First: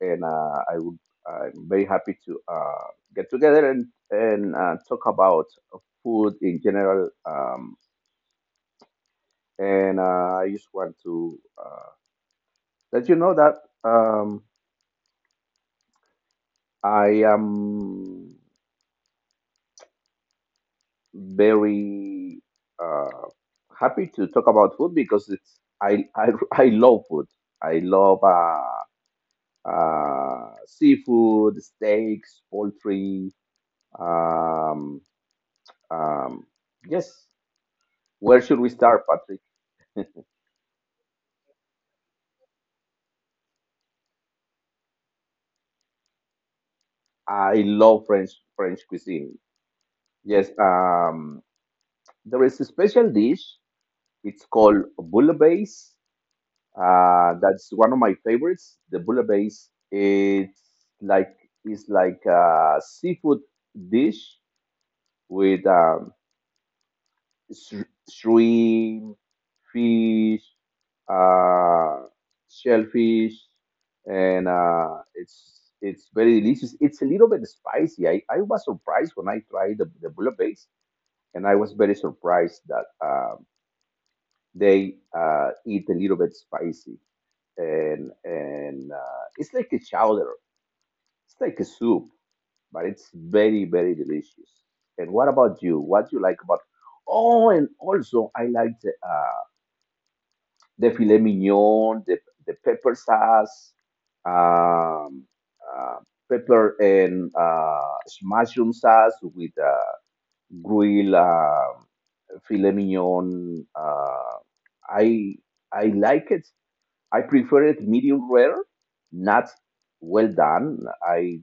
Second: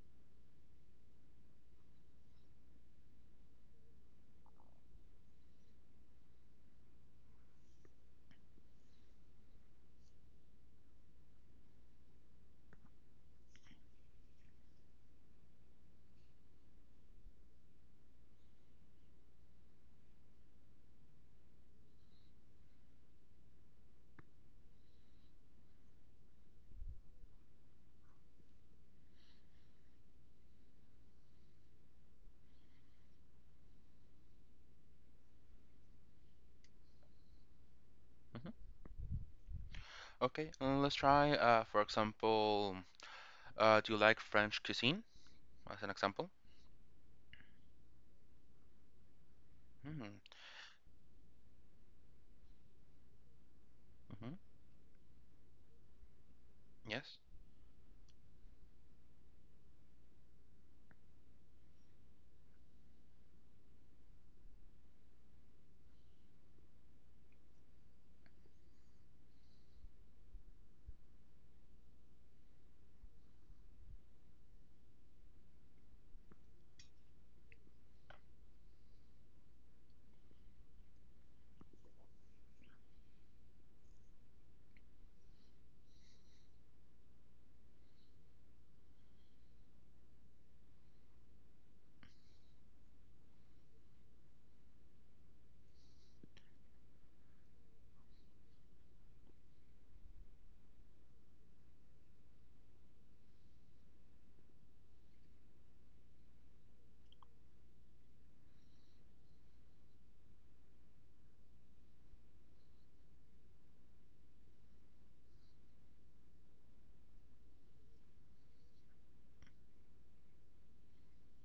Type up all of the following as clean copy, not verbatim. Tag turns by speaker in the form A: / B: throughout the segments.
A: and I'm very happy to get together and talk about food in general. And I just want to let you know that um, I am very uh, happy to talk about food because I love food. I love seafood, steaks, poultry Um, um, yes. Where
B: Hmm
A: should we start, Patrick?
B: Okay, let's try, for example, do you like French cuisine? As an example.
A: I love French cuisine.
B: Hmm
A: Yes. There is a special dish.
B: hmm
A: It's called bouillabaisse.
B: Yes.
A: That's one of my favorites, the bouillabaisse. Like it's like a seafood dish with shrimp, fish, uh, shellfish, and uh, it's very delicious. It's a little bit spicy. I was surprised when I tried the bullet base, and I was very surprised that they eat a little bit spicy, and it's like a chowder. It's like a soup, but it's very delicious. And what about you? What do you like about? Oh, and also I like the filet mignon, the pepper sauce, um, uh, pepper and mushroom sauce with grilled filet mignon. I I like it. I prefer it medium rare, not well done. I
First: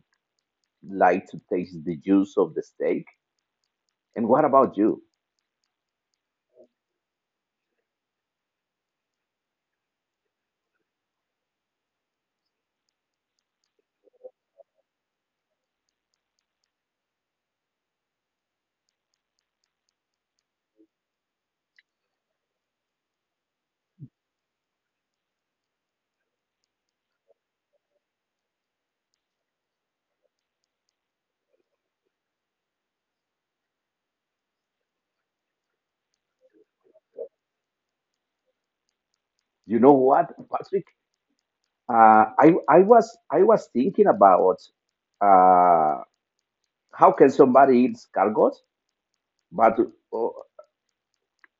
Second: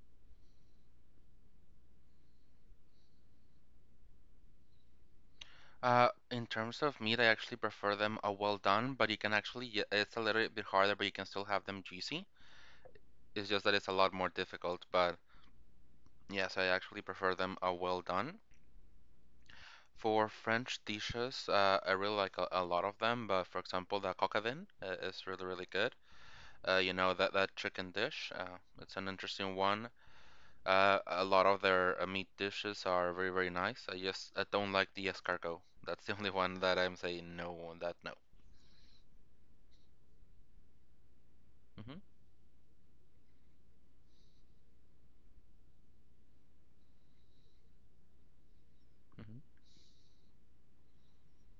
A: like to taste the juice of the steak. And what about you?
B: In terms of meat, I actually prefer them well done, but you can actually, it's a little bit harder, but you can still have them juicy. It's just that it's a lot more difficult, but yes, I actually prefer them well done. For French dishes, I really like a lot of them, but for example, the coquevin is really, really good. You know, that chicken dish, it's an interesting one. A lot of their meat dishes are very, very nice. I don't like the escargot. That's the only one that I'm saying no, on that no.
A: You know what, Patrick? I was thinking about. Uh, How can somebody eat escargots?
B: hmm
A: But uh,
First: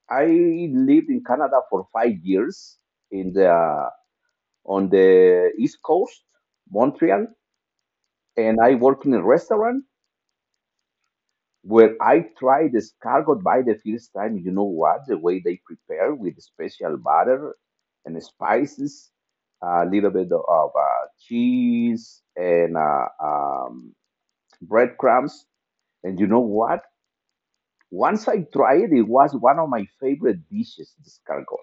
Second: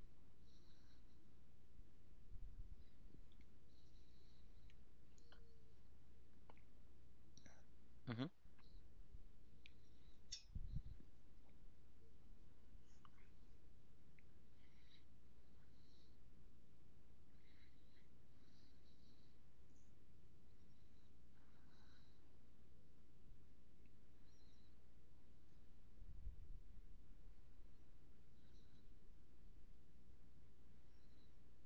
A: I lived in Canada for five years in the on the East Coast, Montreal,
B: hmm
A: and I worked in a restaurant where I tried escargot by the first time. You know what? The way they prepare with special butter and spices, a little bit of cheese and breadcrumbs. And you know what? Once I tried, it was one of my favorite dishes, this cargo.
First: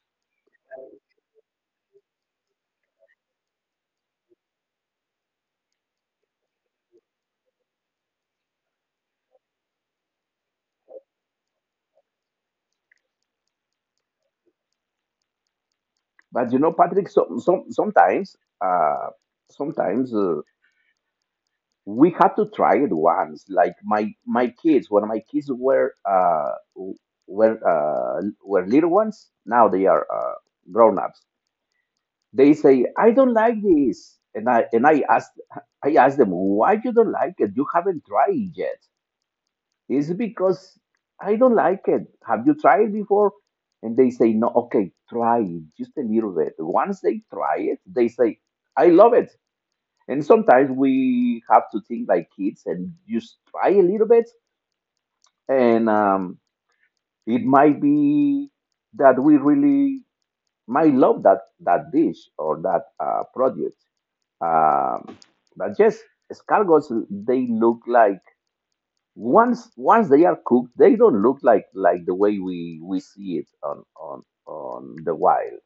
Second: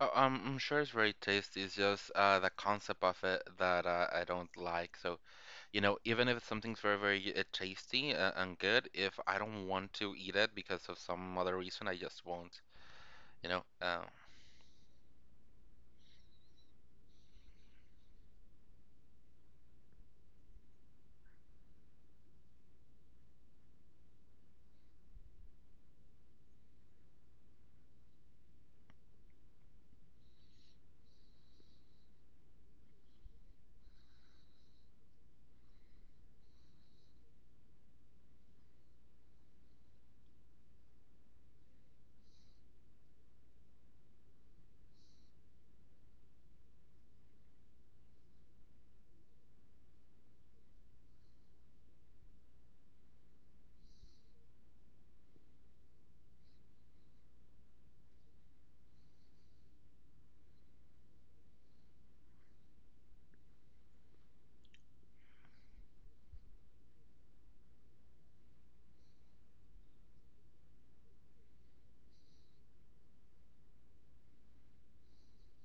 B: Oh, I'm sure it's very tasty. It's just the concept of it that I don't like. So, you know, even if something's very, very tasty and good, if I don't want to eat it because of some other reason, I just won't. You know, um,
A: But you know, Patrick, sometimes we had to try it once. Like my kids, when my kids were were little ones, now they are grown ups. They say, "I don't like this," and I ask them, "Why you don't like it? You haven't tried it yet." is because I don't like it. Have you tried before? And they say, no, okay, try it just a little bit. Once they try it, they say, I love it. And sometimes we have to think like kids and just try a little bit. And it might be that we really might love that dish or that product. Um, but yes, escargots, they look like once they are cooked, they don't look like the way we see it on on the wild.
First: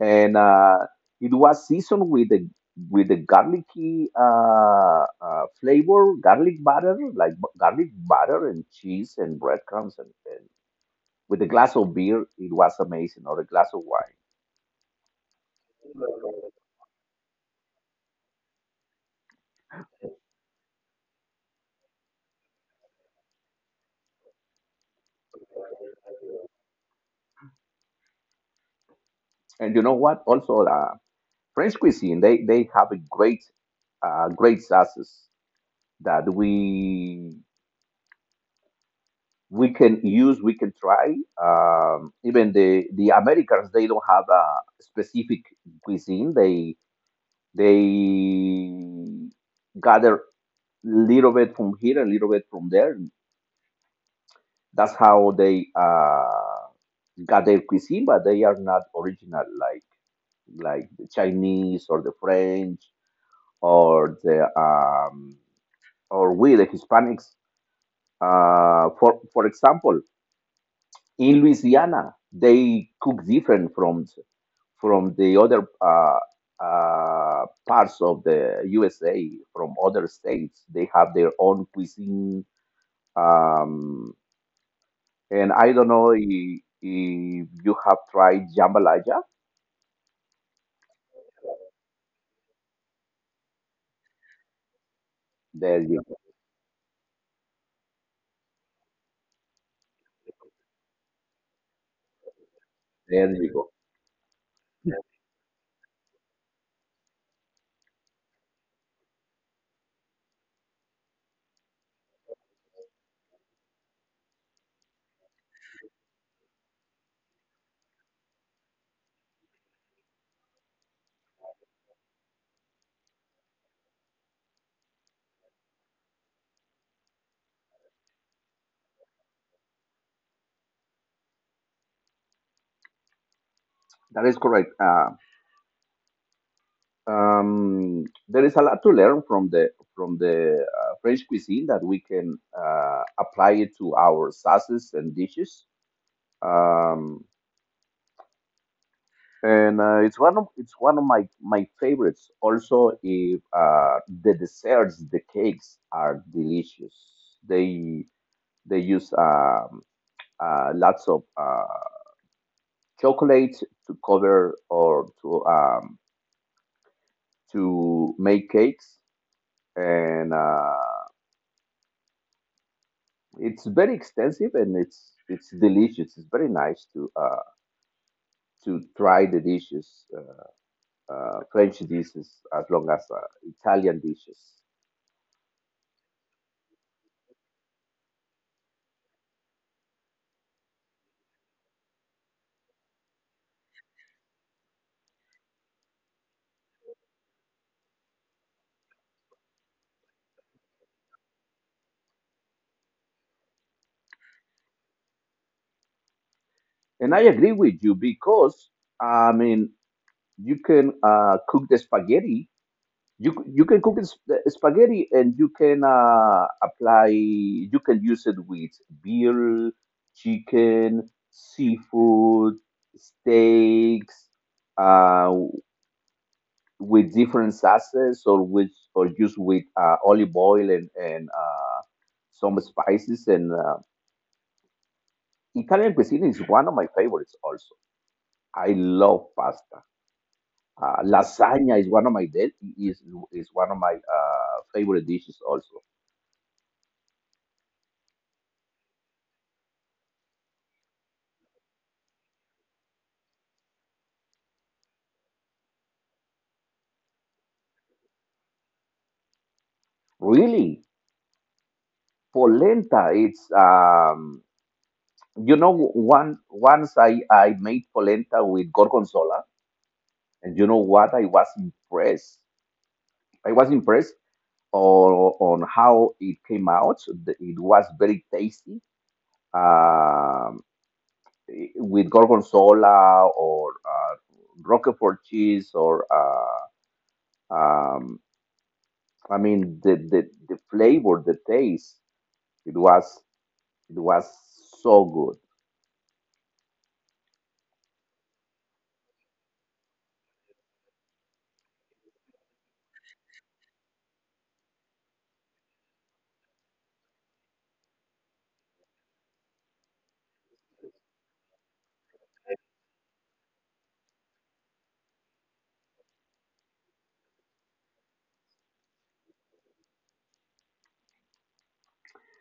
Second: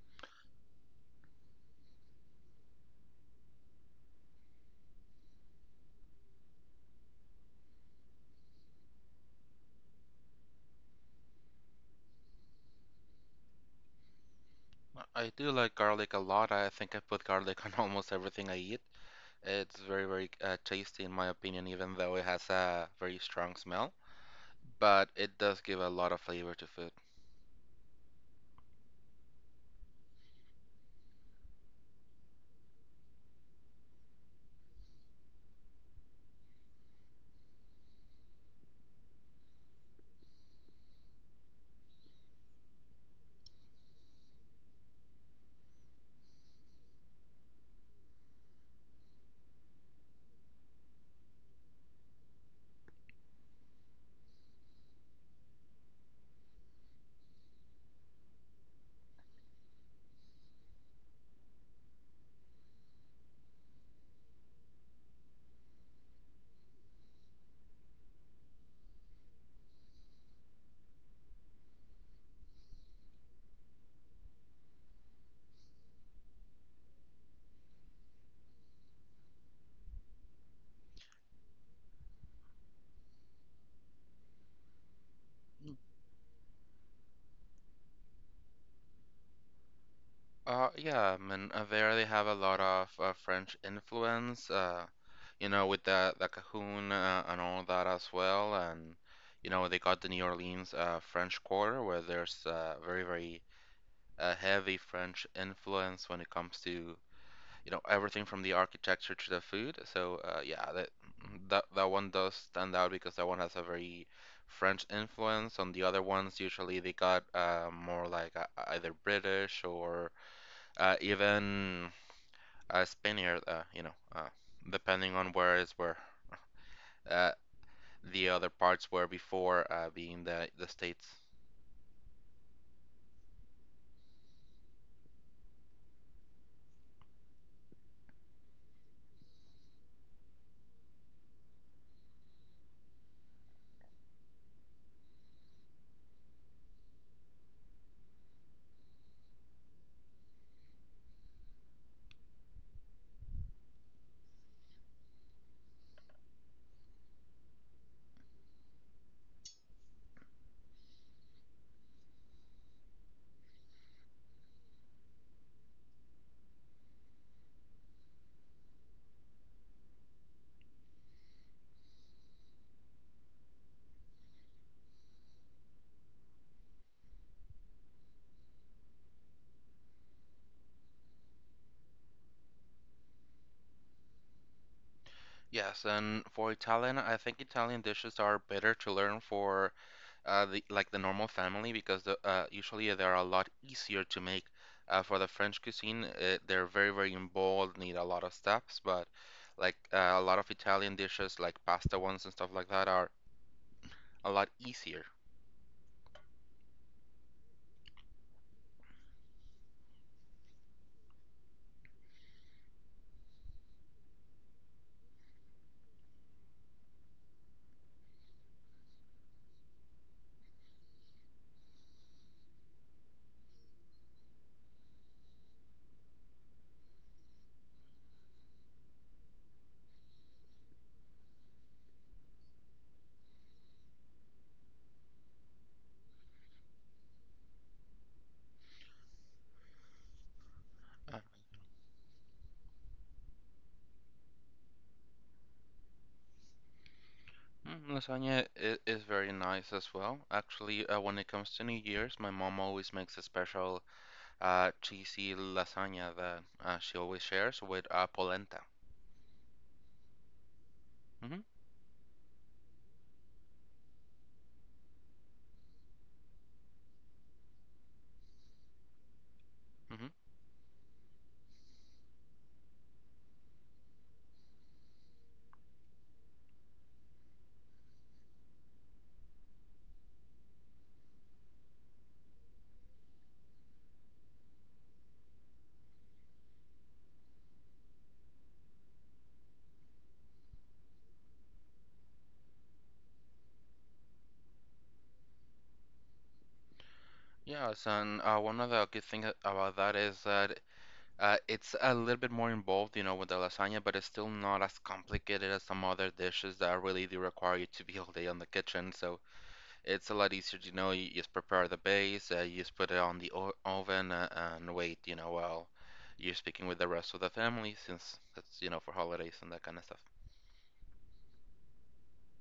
A: And it was seasoned with the garlicky flavor, garlic butter, like garlic butter and cheese and breadcrumbs, and with a glass of beer, it was amazing, or a glass of wine.
B: I do like garlic a lot. I think I put garlic on almost everything I eat. It's very, very tasty in my opinion, even though it has a very strong smell, but it does give a lot of flavor to food.
A: And you know what? Also, French cuisine, they have a great great sauces that we can use, we can try. Even the Americans, they don't have a specific cuisine. They gather little bit from here, a little bit from there. That's how they got their cuisine, but they are not original like the Chinese or the French or the or we the Hispanics. For example, in Louisiana, they cook different from the other parts of the USA, from other states. They have their own cuisine. Um, and I don't know if you have tried jambalaya.
B: Yeah, I mean, there they have a lot of French influence, you know,
A: There
B: with
A: you
B: the
A: go.
B: the Cajon and all that as well, and you know they got the New Orleans French Quarter where there's very
A: There
B: very
A: you go.
B: heavy French influence when it comes to, you know, everything from the architecture to the food. So yeah, that that one does stand out because that one has a very French influence. On the other ones, usually they got more like either British or even Spaniard, you know, depending on where is where uh, the other parts were before being the states.
A: That is correct. There is a lot to learn from the French cuisine that we can apply it to our sauces and dishes. Um, and It's one of my my favorites. Also, if the desserts, the cakes are delicious. They they use lots of chocolate to cover or to make cakes, and it's very extensive and it's delicious. It's very nice to try the dishes, French dishes as long as Italian dishes.
B: Yes, and for Italian, I think Italian dishes are better to learn for the like the normal family because usually they're a lot easier to make. For the French cuisine, they're very very involved, need a lot of steps, but like a lot of Italian dishes like pasta ones and stuff like that are a lot easier.
A: And I agree with you because I mean you can cook the spaghetti. You can cook the spaghetti and you can apply. You can use it with beer, chicken, seafood, steaks, uh, with different sauces or with or just with olive oil and some spices. And Italian cuisine is one of my favorites. Also, I love pasta. Lasagna is one of my del- is is one of my favorite dishes also.
B: Mm, is very nice as well. Actually, when it comes to New Year's, my mom always makes a special cheesy lasagna that she always shares with polenta.
A: Really,
B: Hmm
A: polenta. It's you know one once I made polenta with gorgonzola,
B: hmm
A: and you know what? I was impressed. I was impressed on on how it came out. It was very tasty. Um, with gorgonzola or Roquefort cheese or. Um, I mean, the flavor, the taste, it was it was so good.
B: Yes, and one of the good things about that is that it's a little bit more involved, you know, with the lasagna, but it's still not as complicated as some other dishes that really do require you to be all day on the kitchen. So it's a lot easier, you know. You just prepare the base, you just put it on the o oven, and wait, you know, while you're speaking with the rest of the family, since that's, you know, for holidays and that kind of stuff.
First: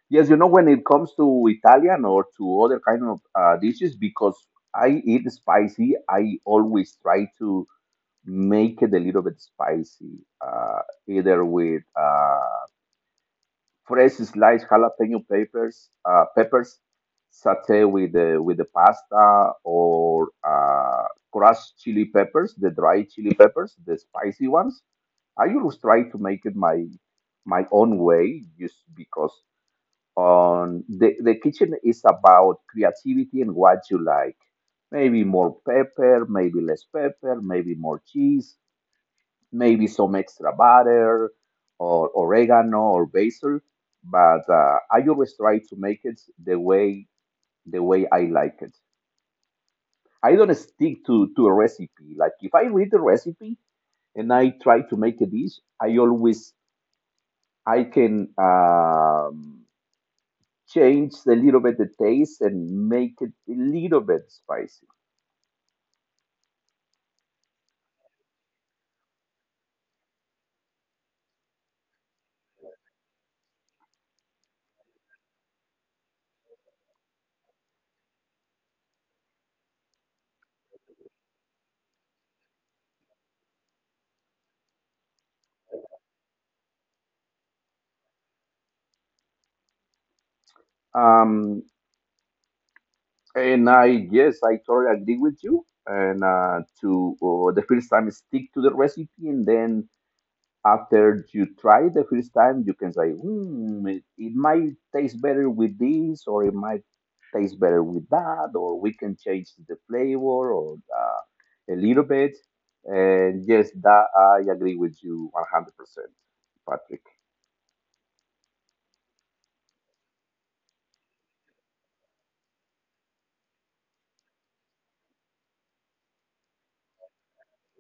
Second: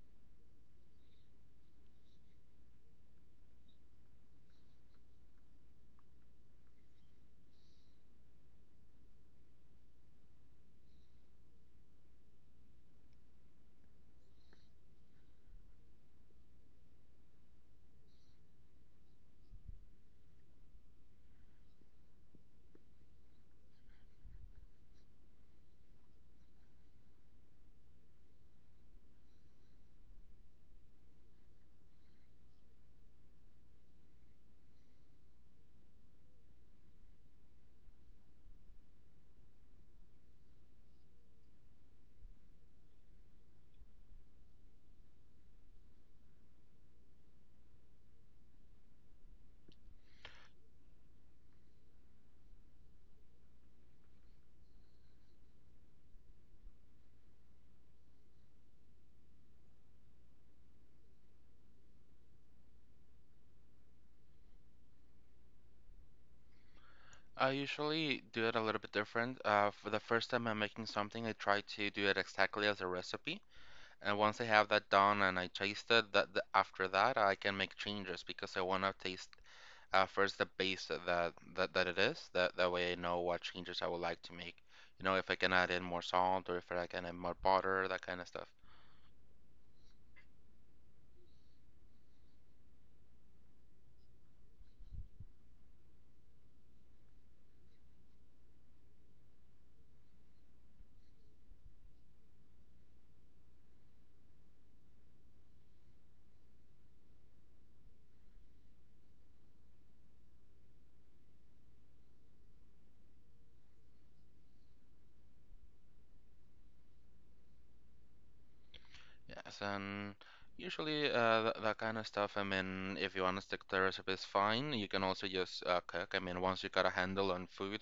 A: Yes, you know when it comes to Italian or to other kind of dishes, because I eat spicy, I always try to make it a little bit spicy, uh, either with fresh sliced jalapeno peppers, peppers, saute with the pasta, or crushed chili peppers, the dry chili peppers, the spicy ones I always try to make it my own way, just because on the kitchen is about creativity and what you like. Maybe more pepper, maybe less pepper, maybe more cheese, maybe some extra butter or oregano or basil. But I always try to make it the way I like it. I don't stick to a recipe. Like if I read the recipe and I try to make a dish, I can change a little bit the taste and make it a little bit spicy.
B: I usually do it a little bit different. For the first time I'm making something, I try to do it exactly as a recipe. And once I have that done and I taste it, that after that I can make changes because I want to taste first the base that it is. That that way I know what changes I would like to make. You know, if I can add in more salt or if I can add more butter, that kind of stuff.
A: Um, and I yes, I totally agree with you. And to the first time, stick to the recipe, and then after you try it the first time, you can say, hmm, it might taste better with this, or it might taste better with that, or we can change the flavor or a little bit. And yes, that I agree with you 100%, Patrick.
B: Yes, and usually that kind of stuff. I mean, if you want to stick to the recipe, it's fine. You can also just cook. I mean, once you got a handle on food,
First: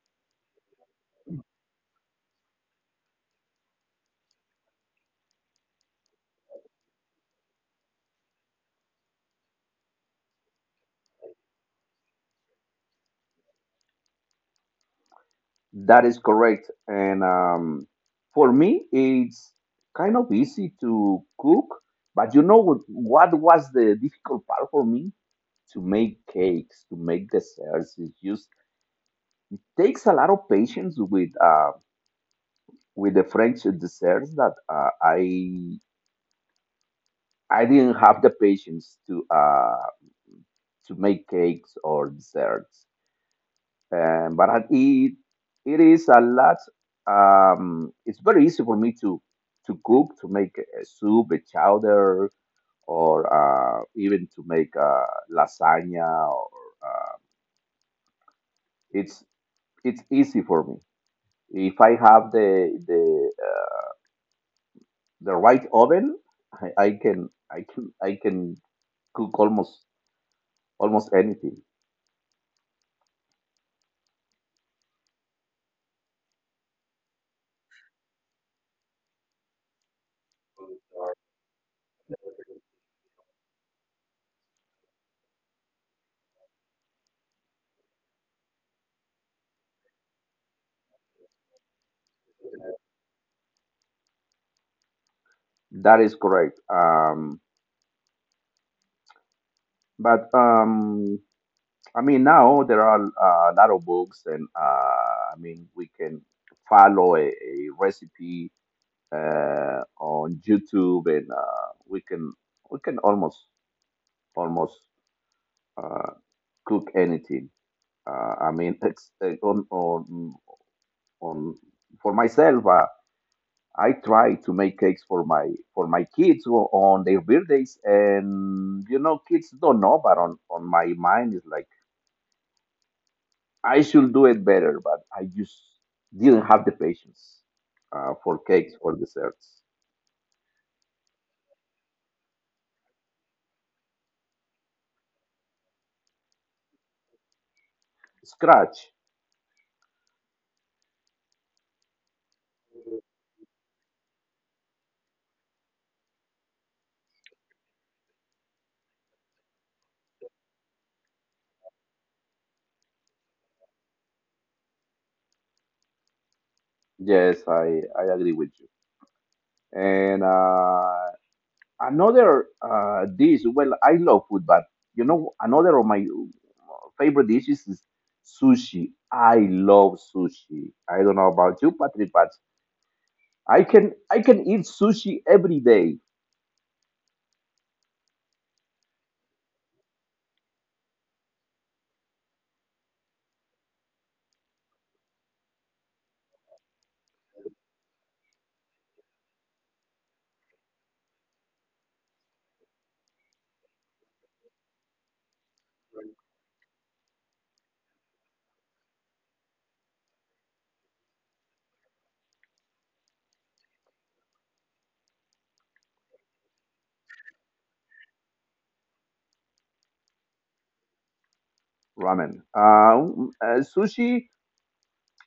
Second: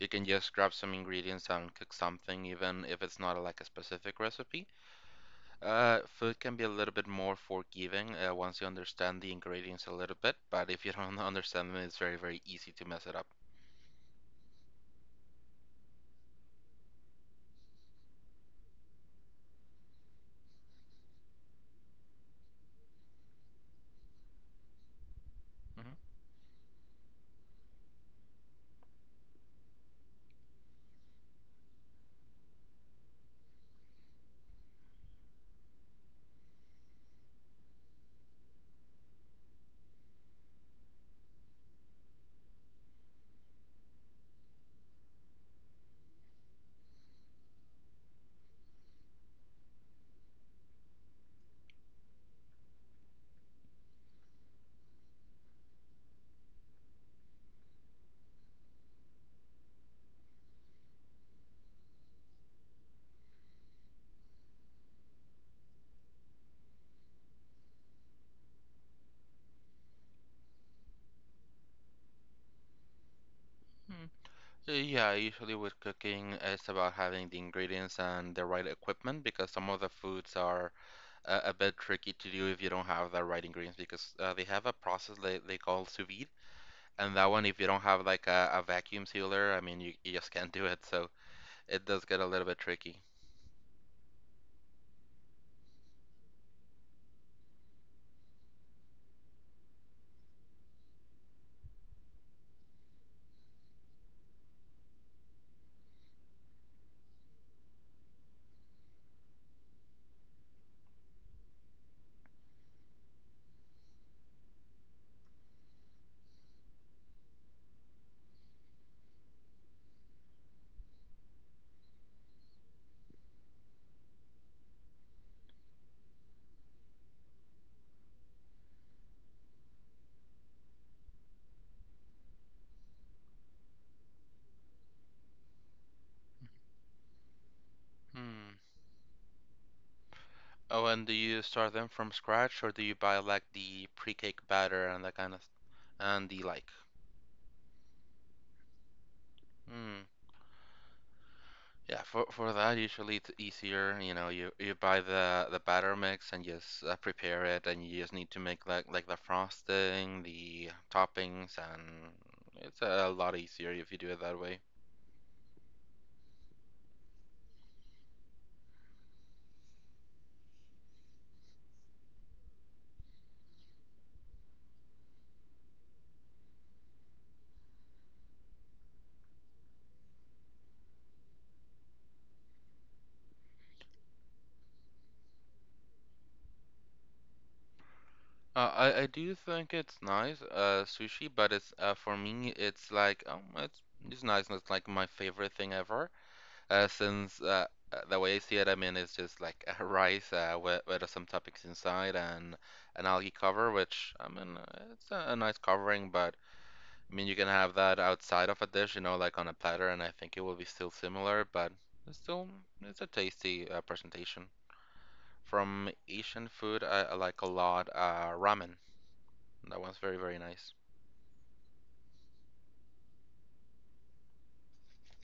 B: you can just grab some ingredients and cook something, even if it's not like a specific recipe. Food can be a little bit more forgiving once you understand the ingredients a little bit, but if you don't understand them, it's very, very easy to mess it up.
A: That is correct. And for me, it's kind of easy to cook, but you know what was the difficult part for me? To
B: Mhm.
A: make cakes, to make desserts, is just takes a lot of patience with the French desserts that uh, I didn't have the patience to make cakes or desserts. But it it is a lot. It's very easy for me to cook to make a soup, a chowder, or even to make lasagna. Or uh, it's it's easy for me if I have the right oven, I can cook almost anything.
B: Mm. Yeah, usually with cooking, it's about having the ingredients and the right equipment because some of the foods are a bit tricky to do if you don't have the right ingredients because they have a process they call sous vide, and that one, if you don't have like a vacuum sealer, I mean, you just can't do it, so it does get a little bit tricky.
A: That is correct. But I mean now there are a lot of books, and I mean we can follow a recipe on YouTube, and we can almost almost uh, cook anything. I mean, it's, on for myself. I try to make cakes for my kids on their birthdays, and you know, kids don't know. But on my mind is like I should do it better, but I just didn't have the patience for
B: Hmm.
A: cakes for desserts.
B: Oh, and do you start them from scratch or do you buy like the pre-cake batter and that kind of and the like?
A: Scratch,
B: Hmm. Yeah, for that usually it's easier, you know, you buy the batter mix and just prepare it and you just need to make like the frosting, the toppings and it's a lot easier if you do it that way.
A: yes, I agree with you. And another dish. Well, I love food, but you know, another of my favorite dishes is sushi. I love sushi. I don't know about you, Patrick, but I can eat sushi every day,
B: Uh, I do think it's nice, sushi, but it's for me it's like it's nice and it's like my favorite thing ever. Since The way I see it, I mean, it's just like a rice with some toppings inside and an algae cover, which I mean, it's a nice covering, but I mean, you can have that outside of a dish, you know, like on a platter, and I think it will be still similar, but it's still it's a tasty presentation. From Asian food, I like a lot ramen. That one's very, very nice.
A: ramen. Sushi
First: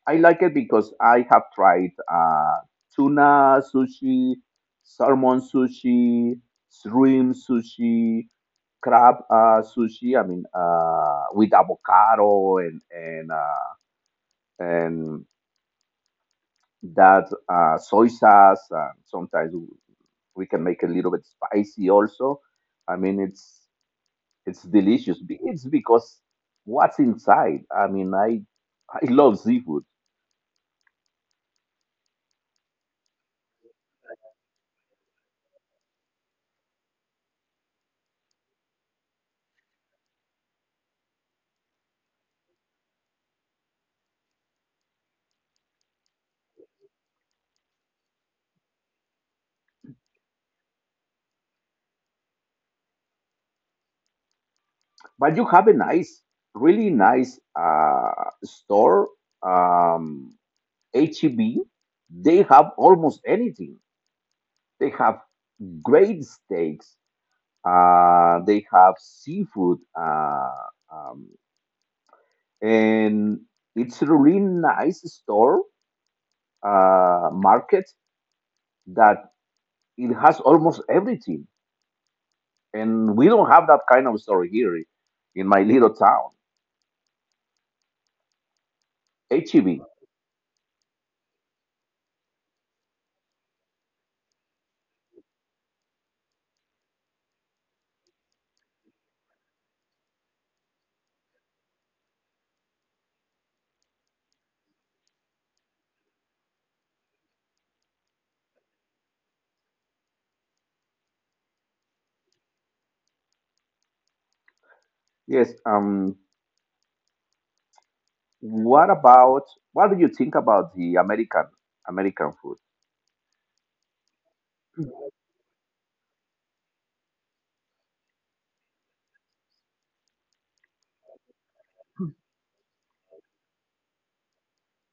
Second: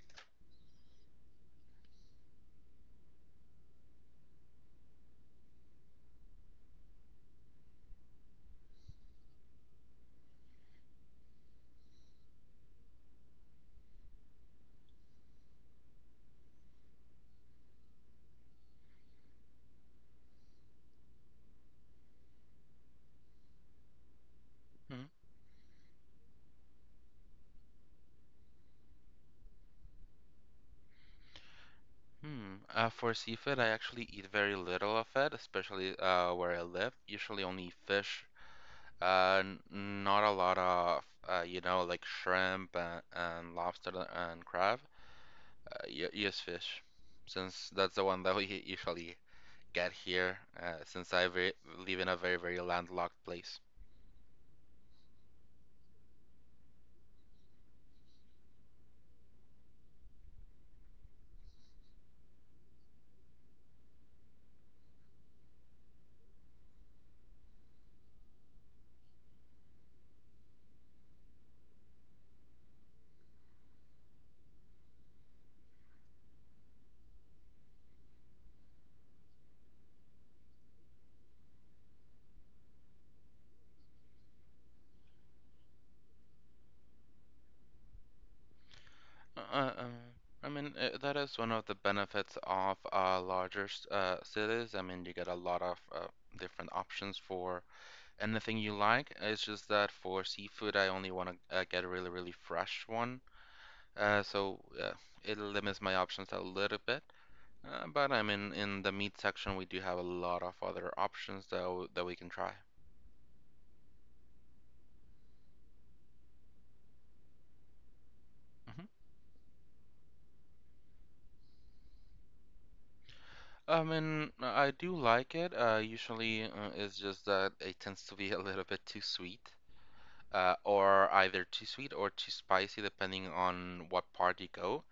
A: I like it because I have tried tuna sushi, salmon sushi, shrimp sushi, crab sushi. I mean, with avocado and that soy sauce. Sometimes we can make a little bit spicy also. I mean, it's
B: Hmm.
A: delicious. It's because what's inside. I mean, I love seafood,
B: Hmm. For seafood, I actually eat very little of it, especially where I live. Usually only fish. Uh, Not a lot of, you know, like shrimp and lobster and crab. Use fish, since that's the one that we usually get here. Since I ve live in a very, very landlocked place.
A: but you have a nice, really nice store, um, HEB. They have almost anything. They have great steaks. They have seafood, um, and it's a really nice store market that it has almost everything. And we don't have that kind of story here in my little town.
B: Uh, uh,
A: HEB.
B: um, I mean, that is one of the benefits of larger cities. I mean, you get a lot of different options for anything you like. It's just that for seafood, I only want to get a really, really fresh one. Uh, so uh, it limits my options a little bit. But I mean, in the meat section, we do have a lot of other options that that we can try.
A: Yes.
B: Mhm.
A: What about? What do you think about the American food?
B: I mean, I do like it. It's just that it tends to be a little bit too sweet, or either too sweet or too spicy, depending on what part you go.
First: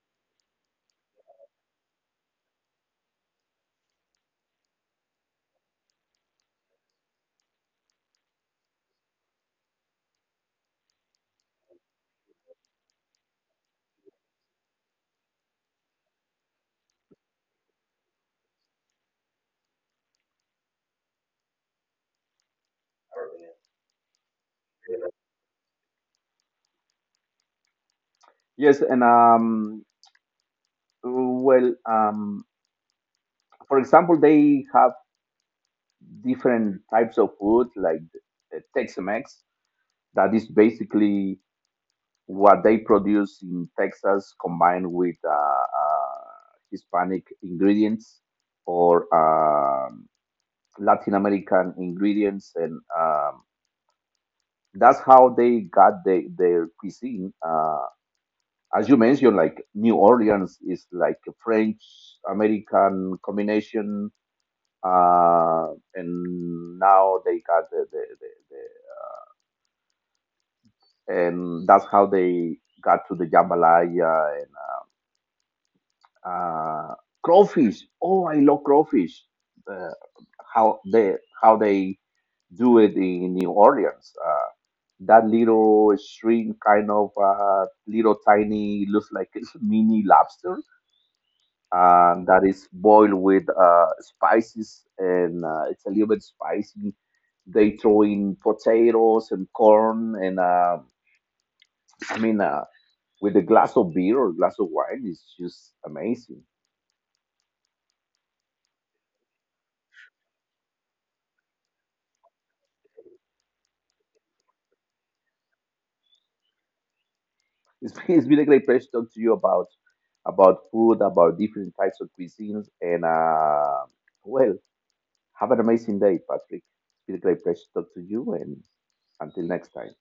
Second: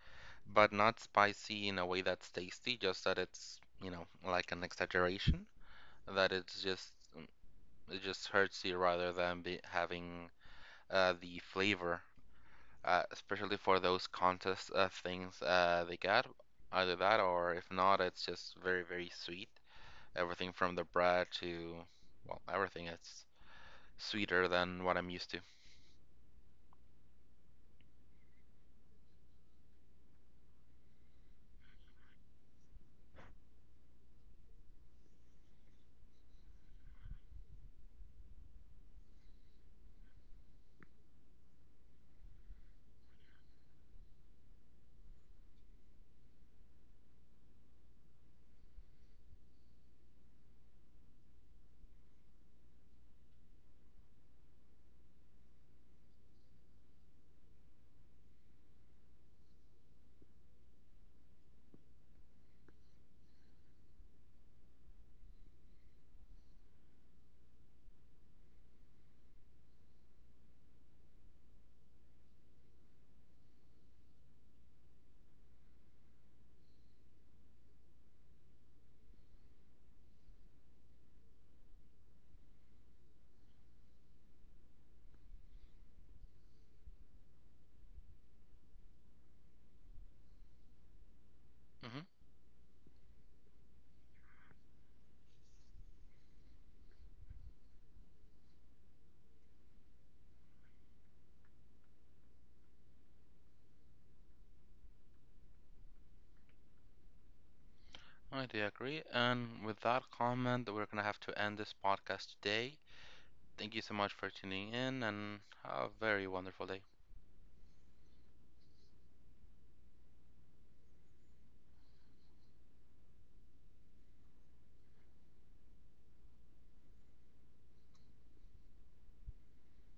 B: But not spicy in a way that's tasty, just that it's, you know, like an exaggeration, that it just hurts you rather than be having the flavor, especially for those contest things they got. Either that, or if not, it's just very, very sweet. Everything from the bread to, well, everything is sweeter than what I'm used to.
A: Yes. And. Well. For example, they have different types of food like Tex-Mex. That is basically what they produce in Texas combined with Hispanic ingredients or. Latin American ingredients, and that's how they got their cuisine. As you mentioned, like New Orleans is like a French American combination, uh, and now they got the and that's how they got to the jambalaya and Uh, crawfish. Oh, I love crawfish. The, how they how they do it in New Orleans. That little shrimp, kind of little tiny, looks like a mini lobster,
B: Hmm
A: and that is boiled with spices, and it's a little bit spicy. They throw in potatoes and corn, and I mean, with a glass of beer or glass of wine, it's just amazing.
B: I do agree. And with that comment, we're gonna have to end this podcast today. Thank you so much for tuning in, and have a very wonderful day.
A: It's it's been a great pleasure talking to you about food, about different types of cuisines, and well, have an amazing day, Patrick. It's been a great pleasure to talk to you, and until next time.